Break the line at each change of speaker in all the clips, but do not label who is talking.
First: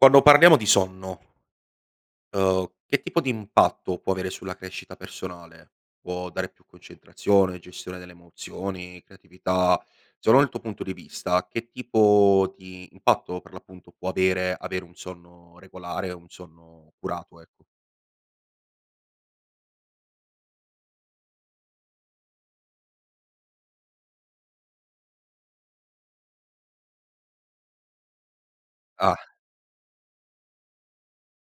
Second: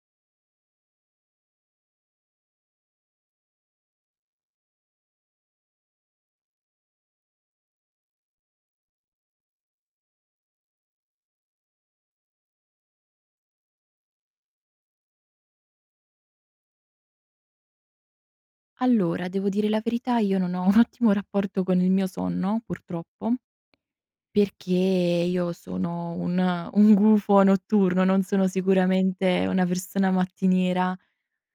Quando parliamo di sonno uhm, che tipo di impatto può avere sulla crescita personale? Può dare più concentrazione, gestione delle emozioni, creatività? Secondo il tuo punto di vista che tipo di impatto per l'appunto può avere, avere un sonno regolare, un sonno curato, ecco?
Allora, devo dire la verità io non ho un ottimo rapporto con il mio sonno, purtroppo, perché io sono un un gufo notturno, non sono
Ah.
sicuramente una persona mattiniera.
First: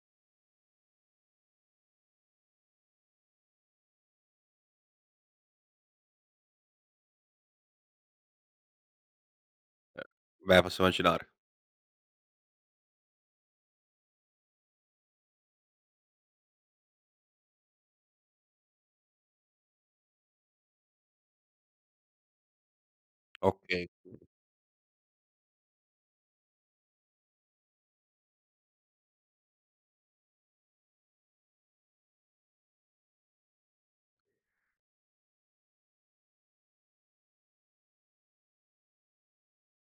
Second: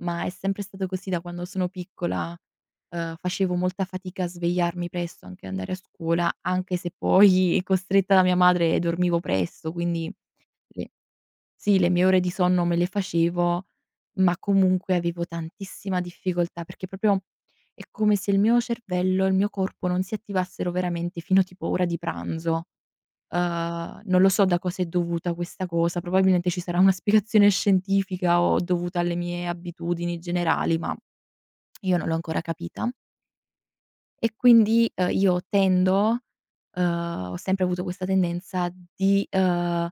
Ma è sempre stato così da quando sono piccola: ehm, facevo molta fatica a svegliarmi presto, anche andare a scuola anche se poi costretta da mia madre dormivo presto,
Ehm,
quindi
beh, posso
le
immaginare.
sì le mie ore di sonno me le facevo, ma comunque avevo tantissima difficoltà, perché proprio è come se il mio cervello e il mio corpo non si attivassero veramente fino a tipo ora di pranzo.
Okay.
Ehm, non lo so da cosa è dovuta questa cosa, probabilmente ci sarà una spiegazione scientifica o dovuta alle mie abitudini generali, ma io non l'ho ancora capita. E quindi, uhm, io tendo, uhm ho sempre avuto questa tendenza di, uhm,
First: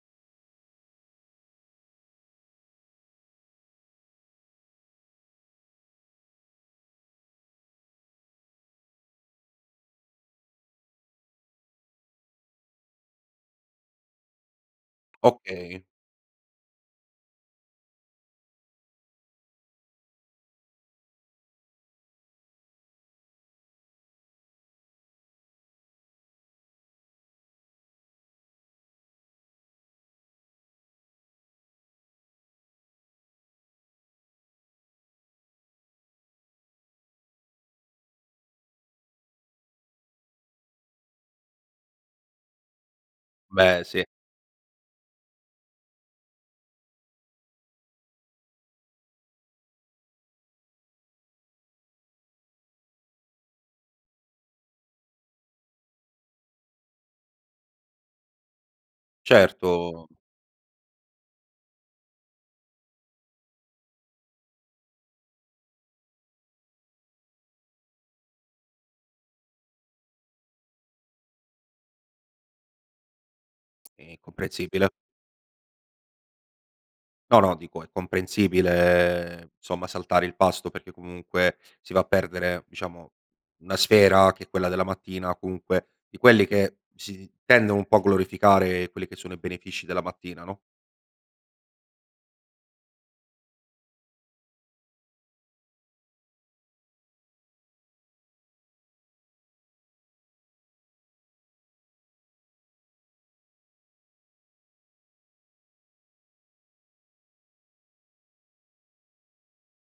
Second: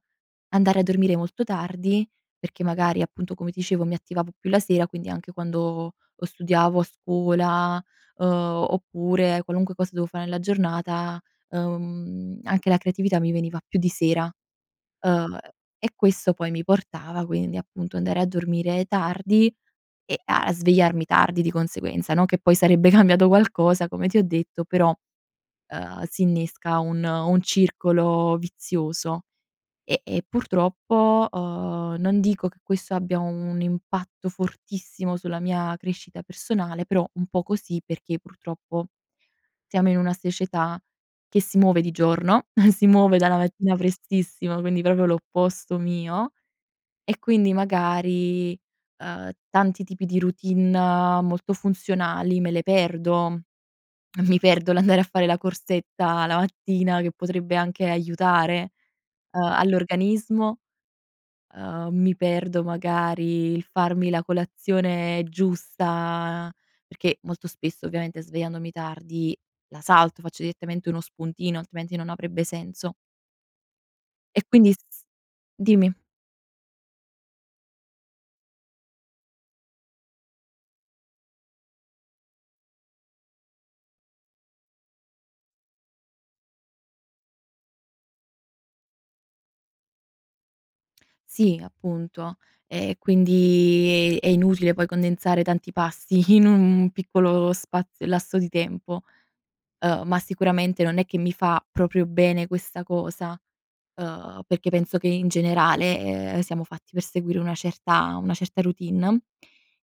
andare a dormire molto tardi, perché magari appunto come dicevo mi attivavo più la sera, quindi anche quando o studiavo a scuola, uhm, oppure qualunque cosa devo fare nella giornata, uhm, anche la creatività mi veniva più di sera, ehm
Okay.
e questo poi mi portava quindi, appunto, andare a dormire tardi e a svegliarmi tardi di conseguenza, no, che poi sarebbe cambiato qualcosa come ti ho detto, però, uhm, s'innesca un un circolo vizioso. E e purtroppo, uhm, non dico che questo abbia un impatto fortissimo sulla mia crescita personale, però un po' così perché purtroppo siamo in una società che si muove di giorno, si muove dalla mattina
Beh, sì.
prestissimo quindi proprio l'opposto mio, e quindi magari, uhm, tanti tipi di routine molto funzionali me le perdo: mi perdo l'andare a fare la corsetta la mattina che potrebbe anche aiutare, uhm,
Certo.
all'organismo, uhm, mi perdo magari il farmi la colazione giusta perché molto spesso, ovviamente svegliandomi tardi, la salto, faccio direttamente uno spuntino altrimenti non avrebbe senso.
È
E quindi s
comprensibile.
s dimmi?
No, no, dico è comprensibile, somma saltare il pasto perché comunque si va a perdere, diciamo, una sfera che è quella della mattina comunque, di quelli che si tendono un po' a glorificare quelli che sono i benefici della mattina, no?
Sì, appunto. E e quindi è è inutile poi condensare tanti pasti in un piccolo spazio lasso di tempo; uhm, ma sicuramente non è che mi fa proprio bene questa cosa, ehm, perché penso che in generale, ehm, siamo fatti per seguire una certa una certa routine.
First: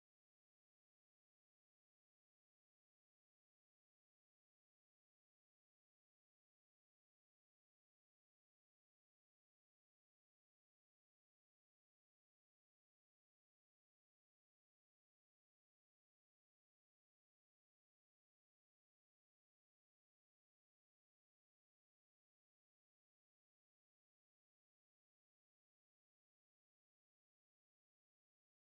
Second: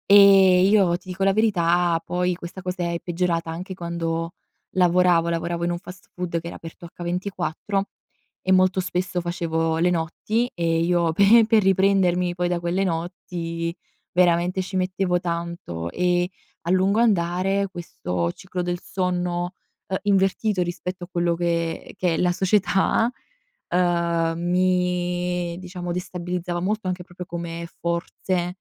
Ehm, io ti dico la verità, poi questa cosa è peggiorata anche quando lavoravo, lavoravo in un fast food che era aperto H24 e molto spesso facevo le notti e io pe per riprendermi poi da quelle notti veramente ci mettevo tanto e, a lungo andare, questo ciclo del sonno, ehm, invertito rispetto a quello che che è la società, ehm, mi diciamo destabilizzava molto anche proprio come forze,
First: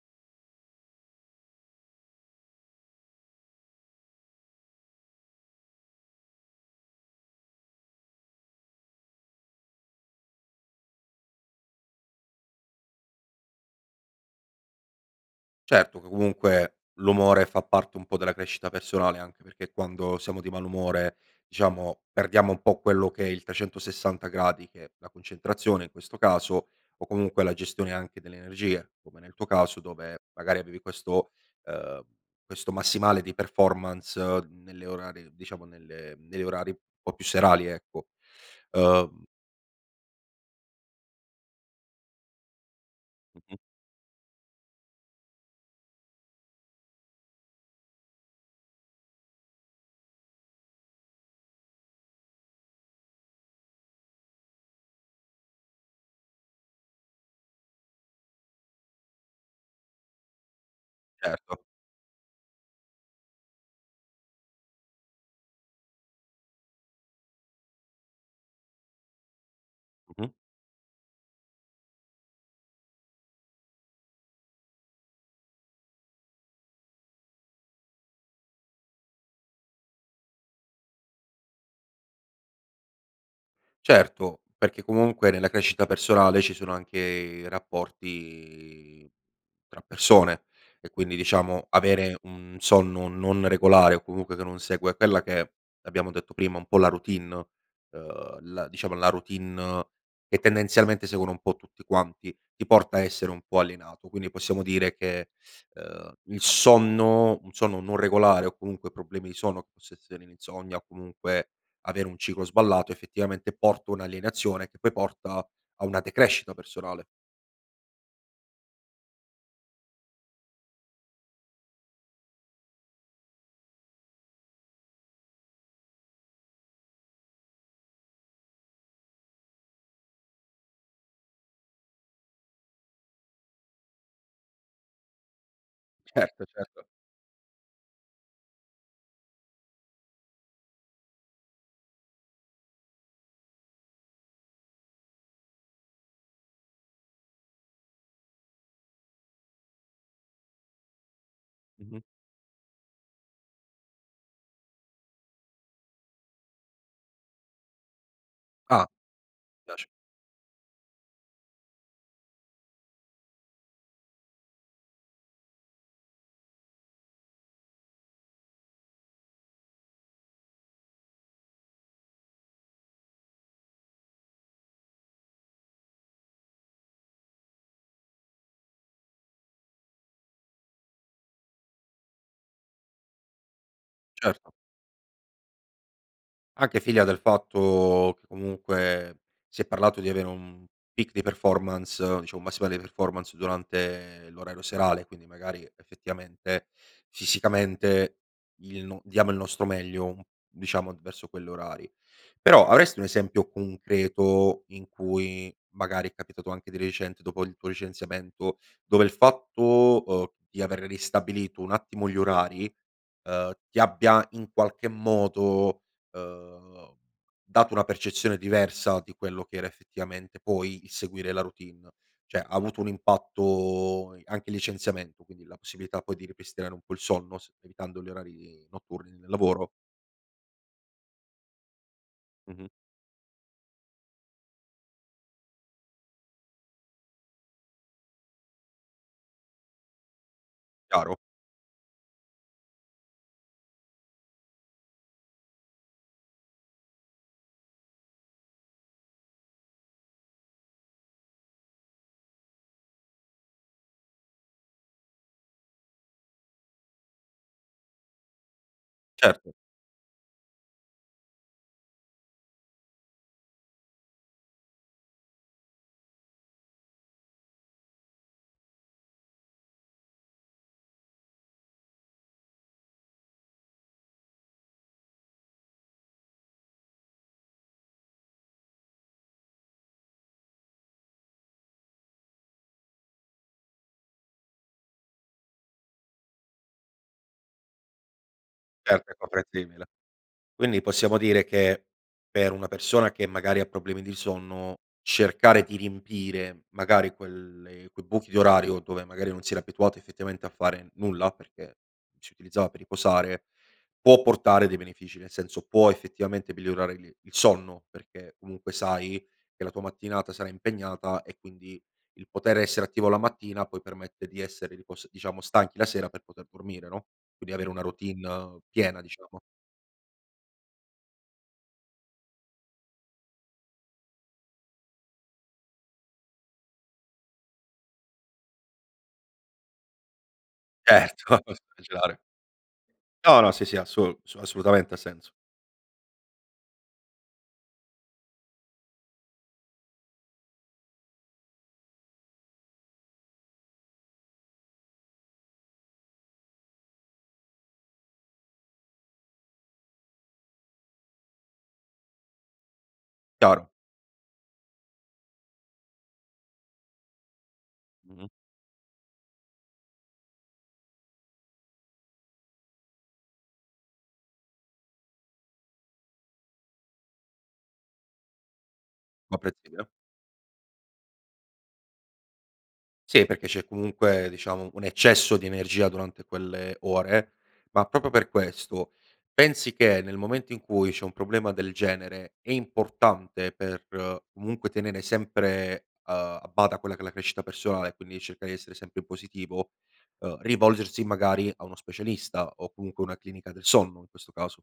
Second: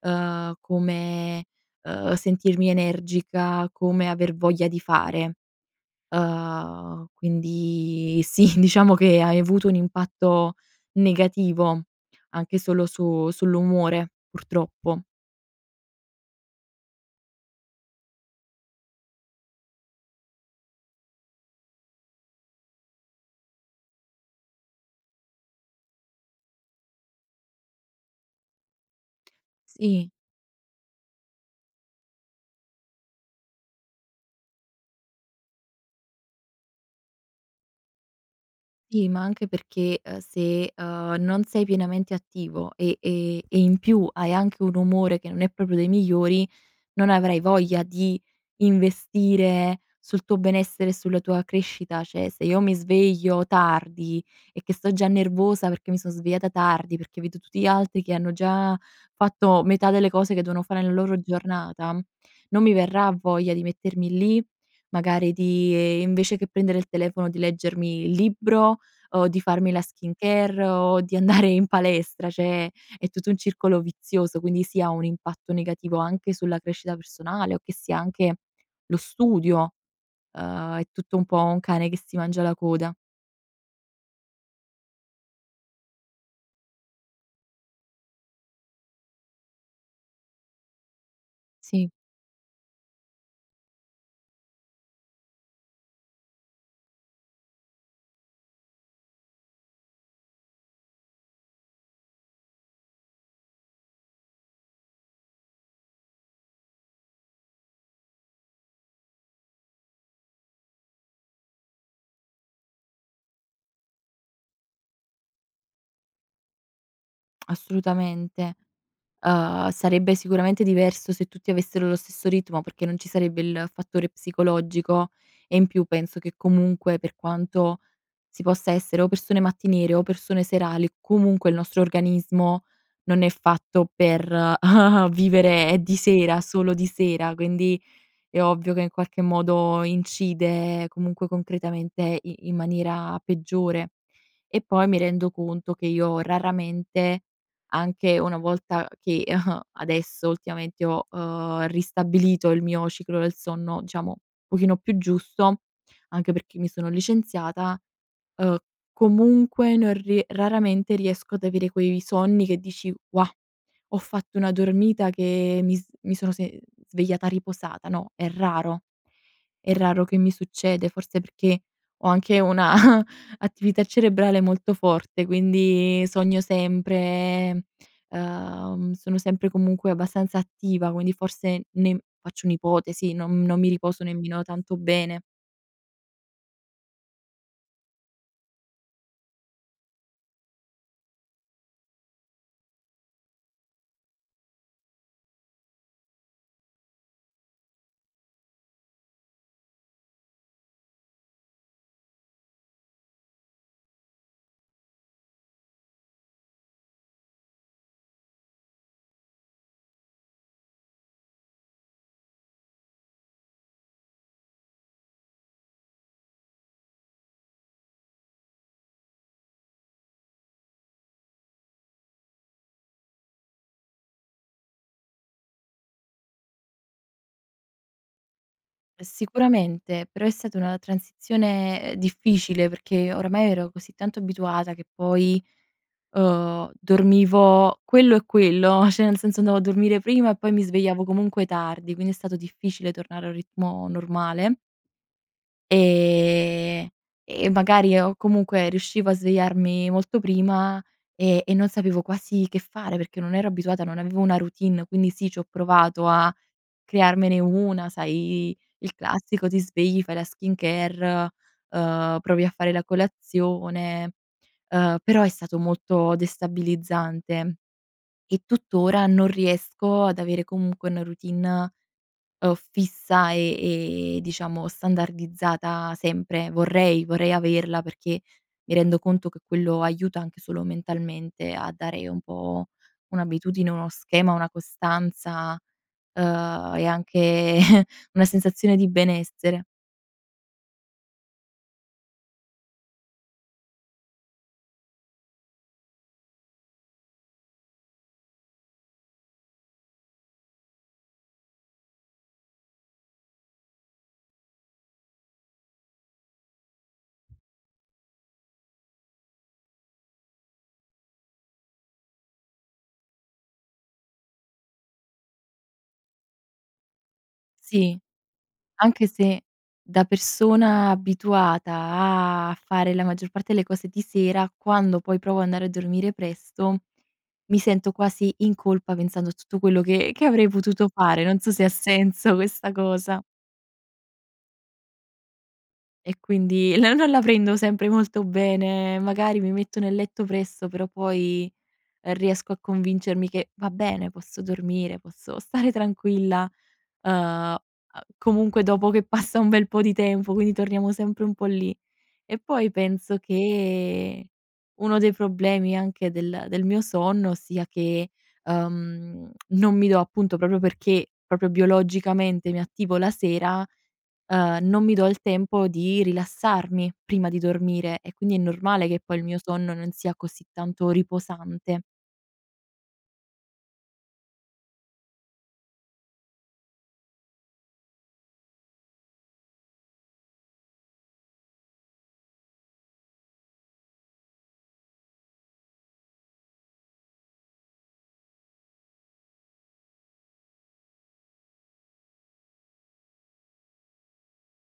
uhm, come, uhm, sentirmi energica, come aver voglia di fare. Uhm, quindi sì, diciamo che ha, ehm, avuto un impatto negativo anche solo su sull'umore, purtroppo.
Certo, comunque l'umore fa parte un po' della crescita personale anche perché quando siamo di malumore, diciamo, perdiamo un po' quello che è il 360 gradi che è la concentrazione in questo caso, o comunque la gestione anche delle energie, come nel tuo caso
Sì.
dove magari avevi questo, ehm questo massimale di performance nelle orari diciamo nelle negli orari un po' più serali, ecco.
Sì, ma
Ehm
anche perché, uhm, se, uhm, non sei pienamente attivo e e
Mh-mh.
e in più hai anche un umore che non è proprio dei migliori, non avrai voglia di investire sul tuo benessere, sulla tua crescita. Cioè se io mi sveglio tardi e che sto già nervosa perché mi son svegliata tardi, perché vedo tutti gli altri che hanno già fatto metà delle cose che devono fare nella loro
Certo.
giornata, non mi verrà voglia di mettermi lì, magari di, ehm, invece che prendere il telefono di leggermi il libro, o di farmi la
Mh-mh.
skincare, o di andare in palestra; cioè è tutto un circolo vizioso, quindi sì ha un impatto negativo anche sulla crescita personale o che sia anche lo studio. Uhm, è tutto un po' un cane che si mangia la coda.
Certo, perché comunque nella crescita personale ci sono anche i rapporti tra persone e quindi diciamo
Sì.
avere un sonno non regolare o comunque che non segue quella che è, abbiamo detto prima, un po' la routine, uhm, la diciamo la routine che tendenzialmente seguono un po' tutti quanti, ti porta a essere un po' alienato. Quindi possiamo dire che, ehm, il sonno un sonno non regolare o comunque problemi di sonno, possa essere l'insonnia o comunque avere un ciclo sballato, effettivamente porto un'alienazione che poi porta a una decrescita personale.
Assolutamente. Uhm, sarebbe sicuramente diverso se tutti avessero lo stesso ritmo perché non ci sarebbe il fattore psicologico e in più penso che comunque, per quanto si possa essere o persone mattiniere o persone serali, comunque il nostro organismo non è fatto per vivere di sera
Certo,
solo
certo.
di sera, quindi è ovvio che in qualche modo incide comunque concretamente i in maniera peggiore. E poi mi rendo conto che io raramente, anche una volta che adesso ultimamente ho, uhm,
Mh-mh.
ristabilito il mio ciclo del sonno diciamo, pochino più giusto, anche perché mi sono licenziata, uhm,
Ah!
comunque
Piace.
non rie raramente riesco ad avere quei sonni che dici: "Wah! Ho fatto una dormita che, mi s mi sono se mhmm, svegliata riposata", no; è raro è raro che mi succede forse perché ho anche una attività cerebrale molto forte quindi sogno sempre, uhm, sono sempre comunque abbastanza attiva quindi forse ne faccio un'ipotesi non non mi riposo nemmeno
Certo.
tanto bene.
Anche figlia del fatto, che comunque, si è parlato di avere un peak di performance diciamo un massimale performance durante l'orario serale e quindi magari effettivamente fisicamente il no diamo il nostro meglio, mhmm, diciamo verso quell'orari. Però avresti un esempio concreto in cui magari è capitato anche di recente dopo il tuo licenziamento, dove il fatto, uhm, di aver ristabilito un attimo gli orari, ehm, ti abbia in qualche modo, uhm, dato una percezione diversa di quello che era effettivamente poi il seguire la routine. Cioè ha avuto un impatto i anche licenziamento quindi la possibilità poi di ripristinare un po' il sonno semplificando gli orari notturni nel lavoro?
Sicuramente, però è stata una transizione, uhm, difficile
Mh-mh.
perché oramai ero così tanto abituata che poi, uhm, dormivo quello e quello, cioè nel senso andavo a dormire prima e poi mi svegliavo
Chiaro.
comunque tardi, quindi è stato difficile tornare a un ritmo normale. Ehm, e magari o comunque riuscivo a svegliarmi molto prima e e non sapevo quasi che fare, perché non ero abituata, non avevo una routine. Quindi sì, c'ho provato a crearmene una, sai i il classico
Certo.
ti svegli, fai la skincare, uhm, provi a fare la colazione, uhm, però è stato molto destabilizzante. E tuttora non riesco ad avere comunque una routine, uhm, fissa, e, ehm, diciamo standardizzata sempre. Vorrei vorrei averla perché mi rendo conto che quello aiuta anche solo mentalmente a dare un po' un'abitudine, uno schema, una costanza, uhm, e anche una sensazione di
Certo è
benessere.
comprensibile. Quindi possiamo dire che per una persona che magari ha problemi di sonno cercare di riempire magari quelle quei buchi di orario dove magari non si era abituato effettivamente a fare nulla, perché si utilizzava per riposare, può portare dei benefici, nel senso può effettivamente migliorare il il sonno perché comunque sai che la tua mattinata sarà impegnata e quindi il poter essere attivo la mattina poi permette di essere ripos diciamo stanchi la sera per poter dormire, no, quindi avere una
Sì.
routine, uhm, piena
Anche
diciamo.
se da persona abituata a fare la maggior parte delle cose di sera, quando poi provo andare a dormire presto, mi sento quasi in colpa pensando tutto quello che che avrei potuto fare.
Certo.
Non so se ha
[unintelligible]
senso questa cosa.
No, no, sì, sì assol su assolutamente ha senso.
E quindi no non la prendo sempre molto bene, magari mi metto nel letto presto però poi, uhm, riesco a convincermi che: "Va bene, posso dormire, posso stare tranquilla". Uhm, uhm, comunque dopo che passa un bel po' di tempo quindi torniamo sempre un po' lì. E poi penso
Chiaro.
che uno dei problemi anche del del mio sonno sia che,
Mh-mh.
uhm, non mi do appunto proprio perché, proprio biologicamente mi attivo la sera, ehm, non mi do il tempo di rilassarmi prima di dormire e quindi è normale che poi il mio sonno
Comprensibile.
non sia così tanto riposante.
Sì, perché c'è comunque, diciamo, un eccesso di energia durante quelle ore; ma proprio per questo pensi che nel momento in cui c'è un problema del genere è importante per comunque tenere sempre, uhm, a bada quella che è la crescita personale e quindi cercare di essere sempre positivo, uhm, rivolgersi magari a uno specialista o comunque una clinica del sonno in questo caso?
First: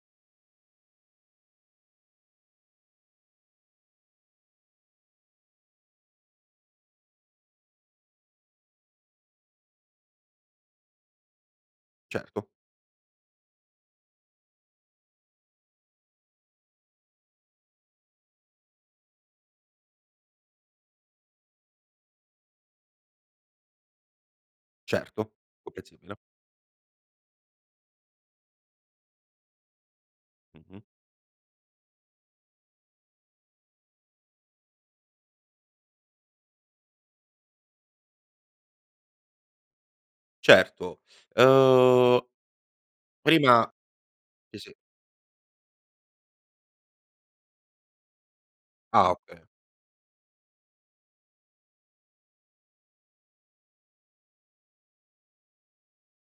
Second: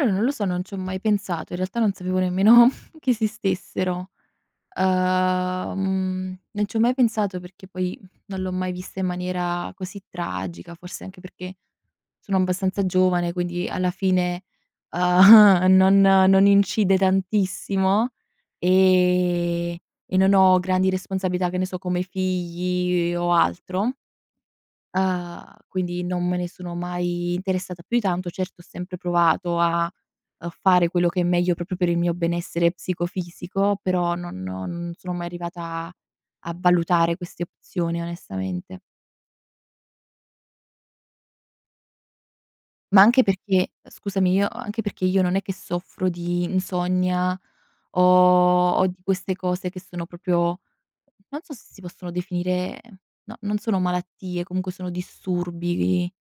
Eh, non lo so, non ci ho mai pensato, in realtà non sapevo nemmeno che esistessero. Uhm, non ci ho mai pensato perché poi, mhmm, non l'ho mai vista in maniera così tragica, forse anche perché sono
Certo.
abbastanza giovane quindi alla fine, uhm, non non incide tantissimo, ehm, e non ho grandi responsabilità, che ne so, come i figli e o altro
Certo,
uhm, quindi
comprensibile.
non me ne sono mai interessata più di tanto, certo ho sempre provato a, uhm,
Mh-mh.
fare quello che è meglio proprio per il mio benessere psicofisico, però no non sono mai arrivata a valutare queste opzioni onestamente.
Certo, uhm
Ma anche
prima
perché scusami, io
sì, sì.
anche perché io non è che soffro di insonnia o o di
Ah,
queste
okay.
cose che sono proprio, non so se si possono definire no, non sono malattie comunque sono disturbi vi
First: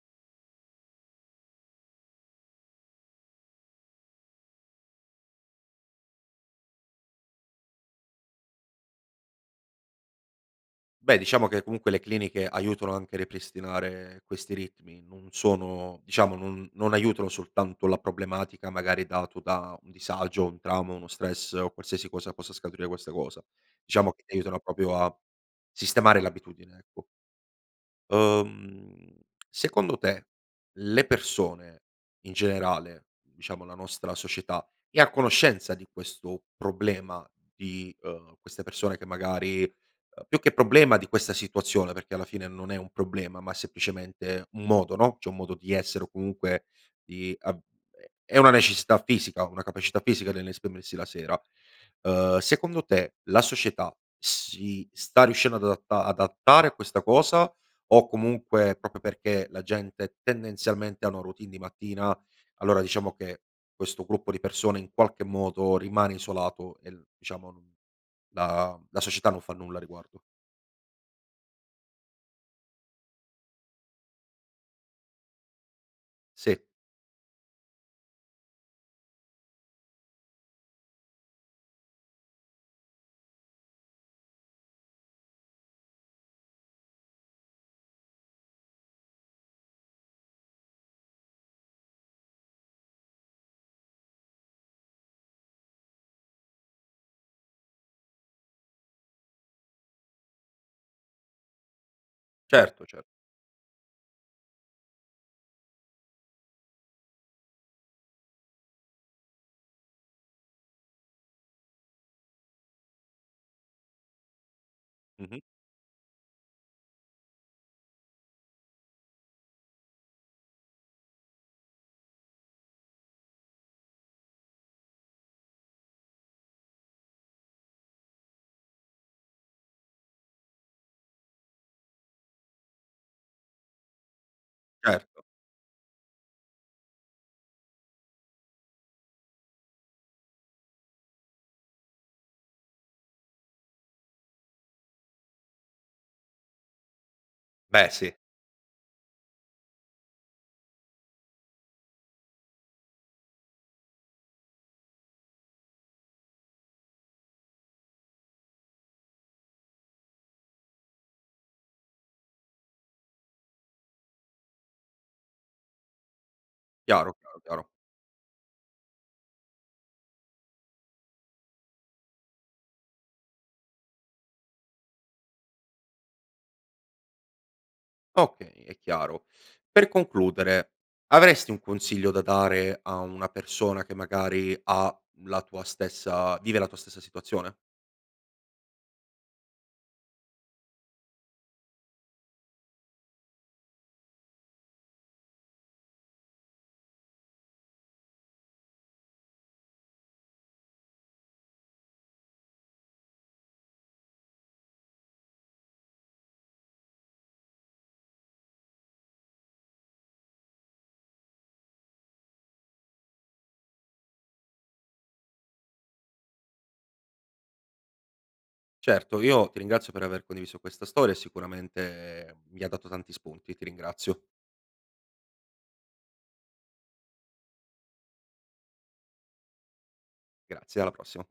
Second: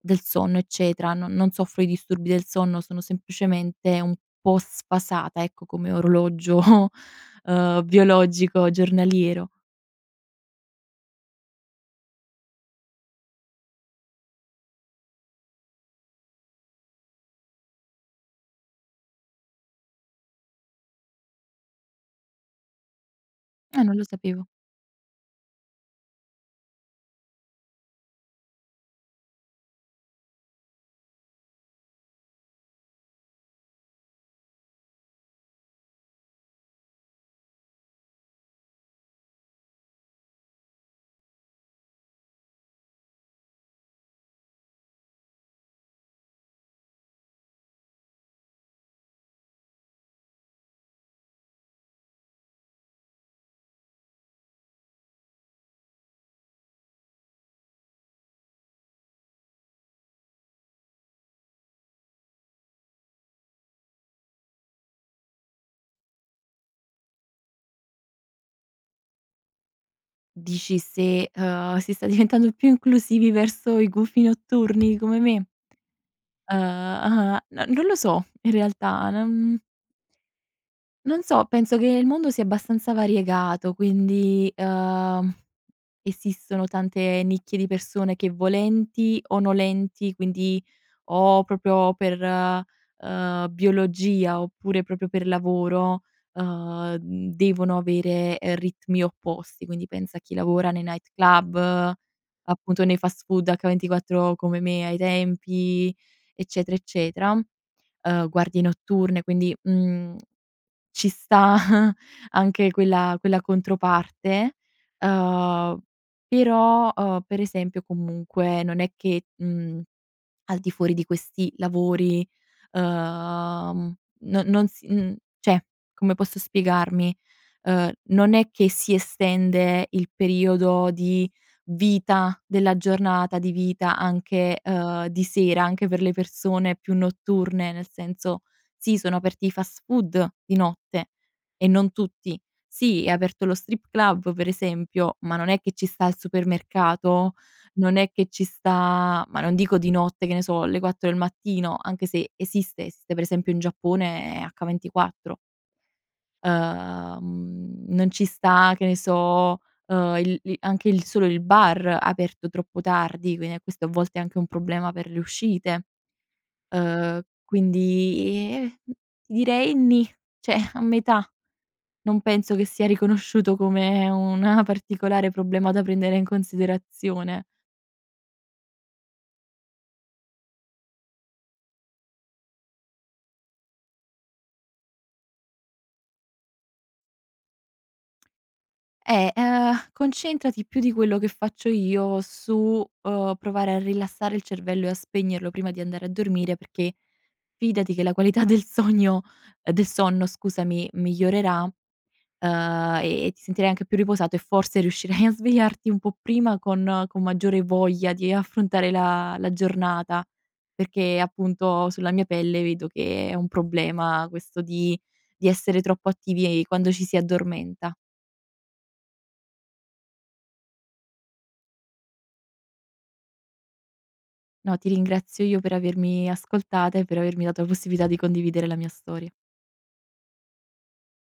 del sonno eccetera, non non soffro di disturbi del sonno, sono semplicemente un po' sfasata ecco, come orologio, ehm, biologico giornaliero.
Beh, diciamo che comunque le cliniche aiutano anche a ripristinare questi ritmi. Non sono diciamo non non aiutano soltanto la problematica magari dato da un disagio, un trauma, uno stress o qualsiasi cosa possa scaturire questa cosa.
Ah, non lo
Diciamo che
sapevo.
aiutano proprio a sistemare l'abitudine, ecco. Uhm, secondo te le persone in generale, diciamo la nostra società, è a conoscenza di questo problema? Di, uhm, queste persone che magari, uhm, più che problema di questa situazione perché alla fine non è un problema ma semplicemente un modo, no, cioè un modo di essere o comunque di av è è una necessità fisica, una capacità fisica nell'esprimersi la sera. Ehm, secondo te la società si sta riuscendo ad adatta adattare a questa cosa o comunque, proprio perché la gente tendenzialmente hanno routine di mattina, allora diciamo che questo gruppo di persone in qualche modo rimane isolato e l diciamo non la la società non fa nulla a riguardo?
Dici se, uhm, si sta diventando più inclusivi verso i gufi notturni, come me?
Sì.
Uhm uhm, no non lo so in realtà, non non so penso che il mondo sia abbastanza variegato, quindi, uhm, esistono tante nicchie di persone che volenti o nolenti, quindi o proprio per, ehm, biologia oppure proprio per lavoro, ehm, mhmm, devono avere, ehm, ritmi opposti quindi pensa a chi lavora nei night club, appunto
Certo,
nei
cer
fast food H24, come me ai tempi, eccetera, eccetera; uhm, guardie notturne quindi, mhmm, ci sta anche quella quella controparte.
Mh-mh.
Uhm, però, uhm, per esempio comunque non è che, mhmm, al di fuori di questi lavori, ehm, non non s mhmm, cioè, come posso spiegarmi, ehm, non è che si estende il periodo di vita della giornata di vita anche, uhm,
Certo.
di sera anche per le persone più notturne; nel senso, sì, sono aperti i fast food di notte e non tutti; sì, è aperto lo strip club per esempio, ma non è che ci sta il supermercato,
Beh,
non è
sì.
che ci sta ma non dico di notte che ne so le 4 del mattino, anche se esistesse, per esempio in Giappone è H24. Ehm, non ci sta, che ne so, uhm, il lì anche il solo il bar aperto troppo tardi, quindi a questo a volte è anche un problema per le uscite.
Chiaro,
Ehm,
chiaro, chiaro.
quindi i, ehm ti direi nì, cioè a metà. Non penso che sia riconosciuto come una particolare problema da prendere in considerazione.
Okay è chiaro. Per concludere avresti un consiglio da dare a una persona che magari, ha la tua stessa vive la tua stessa situazione?
Eh, ehm, concentrati più di quello che faccio io su, uhm, provare a rilassare il cervello e a spegnerlo prima di andare a dormire perché fidati che la qualità del sogno ehm, del sonno scusami, migliorerà, ehm, e ti sentirai anche più riposato e forse riuscirai a svegliarti un po' prima con con maggiore voglia di affrontare la la giornata; perché appunto sulla mia pelle vedo che è un problema questo di di essere troppo attivi e quando ci si addormenta.
Certo, io ti ringrazio per aver condiviso questa storia e sicuramente, mi ha dato tanti spunti, ti ringrazio.
No, ti ringrazio io per avermi ascoltata e per avermi dato possibilità di condividere la mia storia.
Grazie, alla prossima.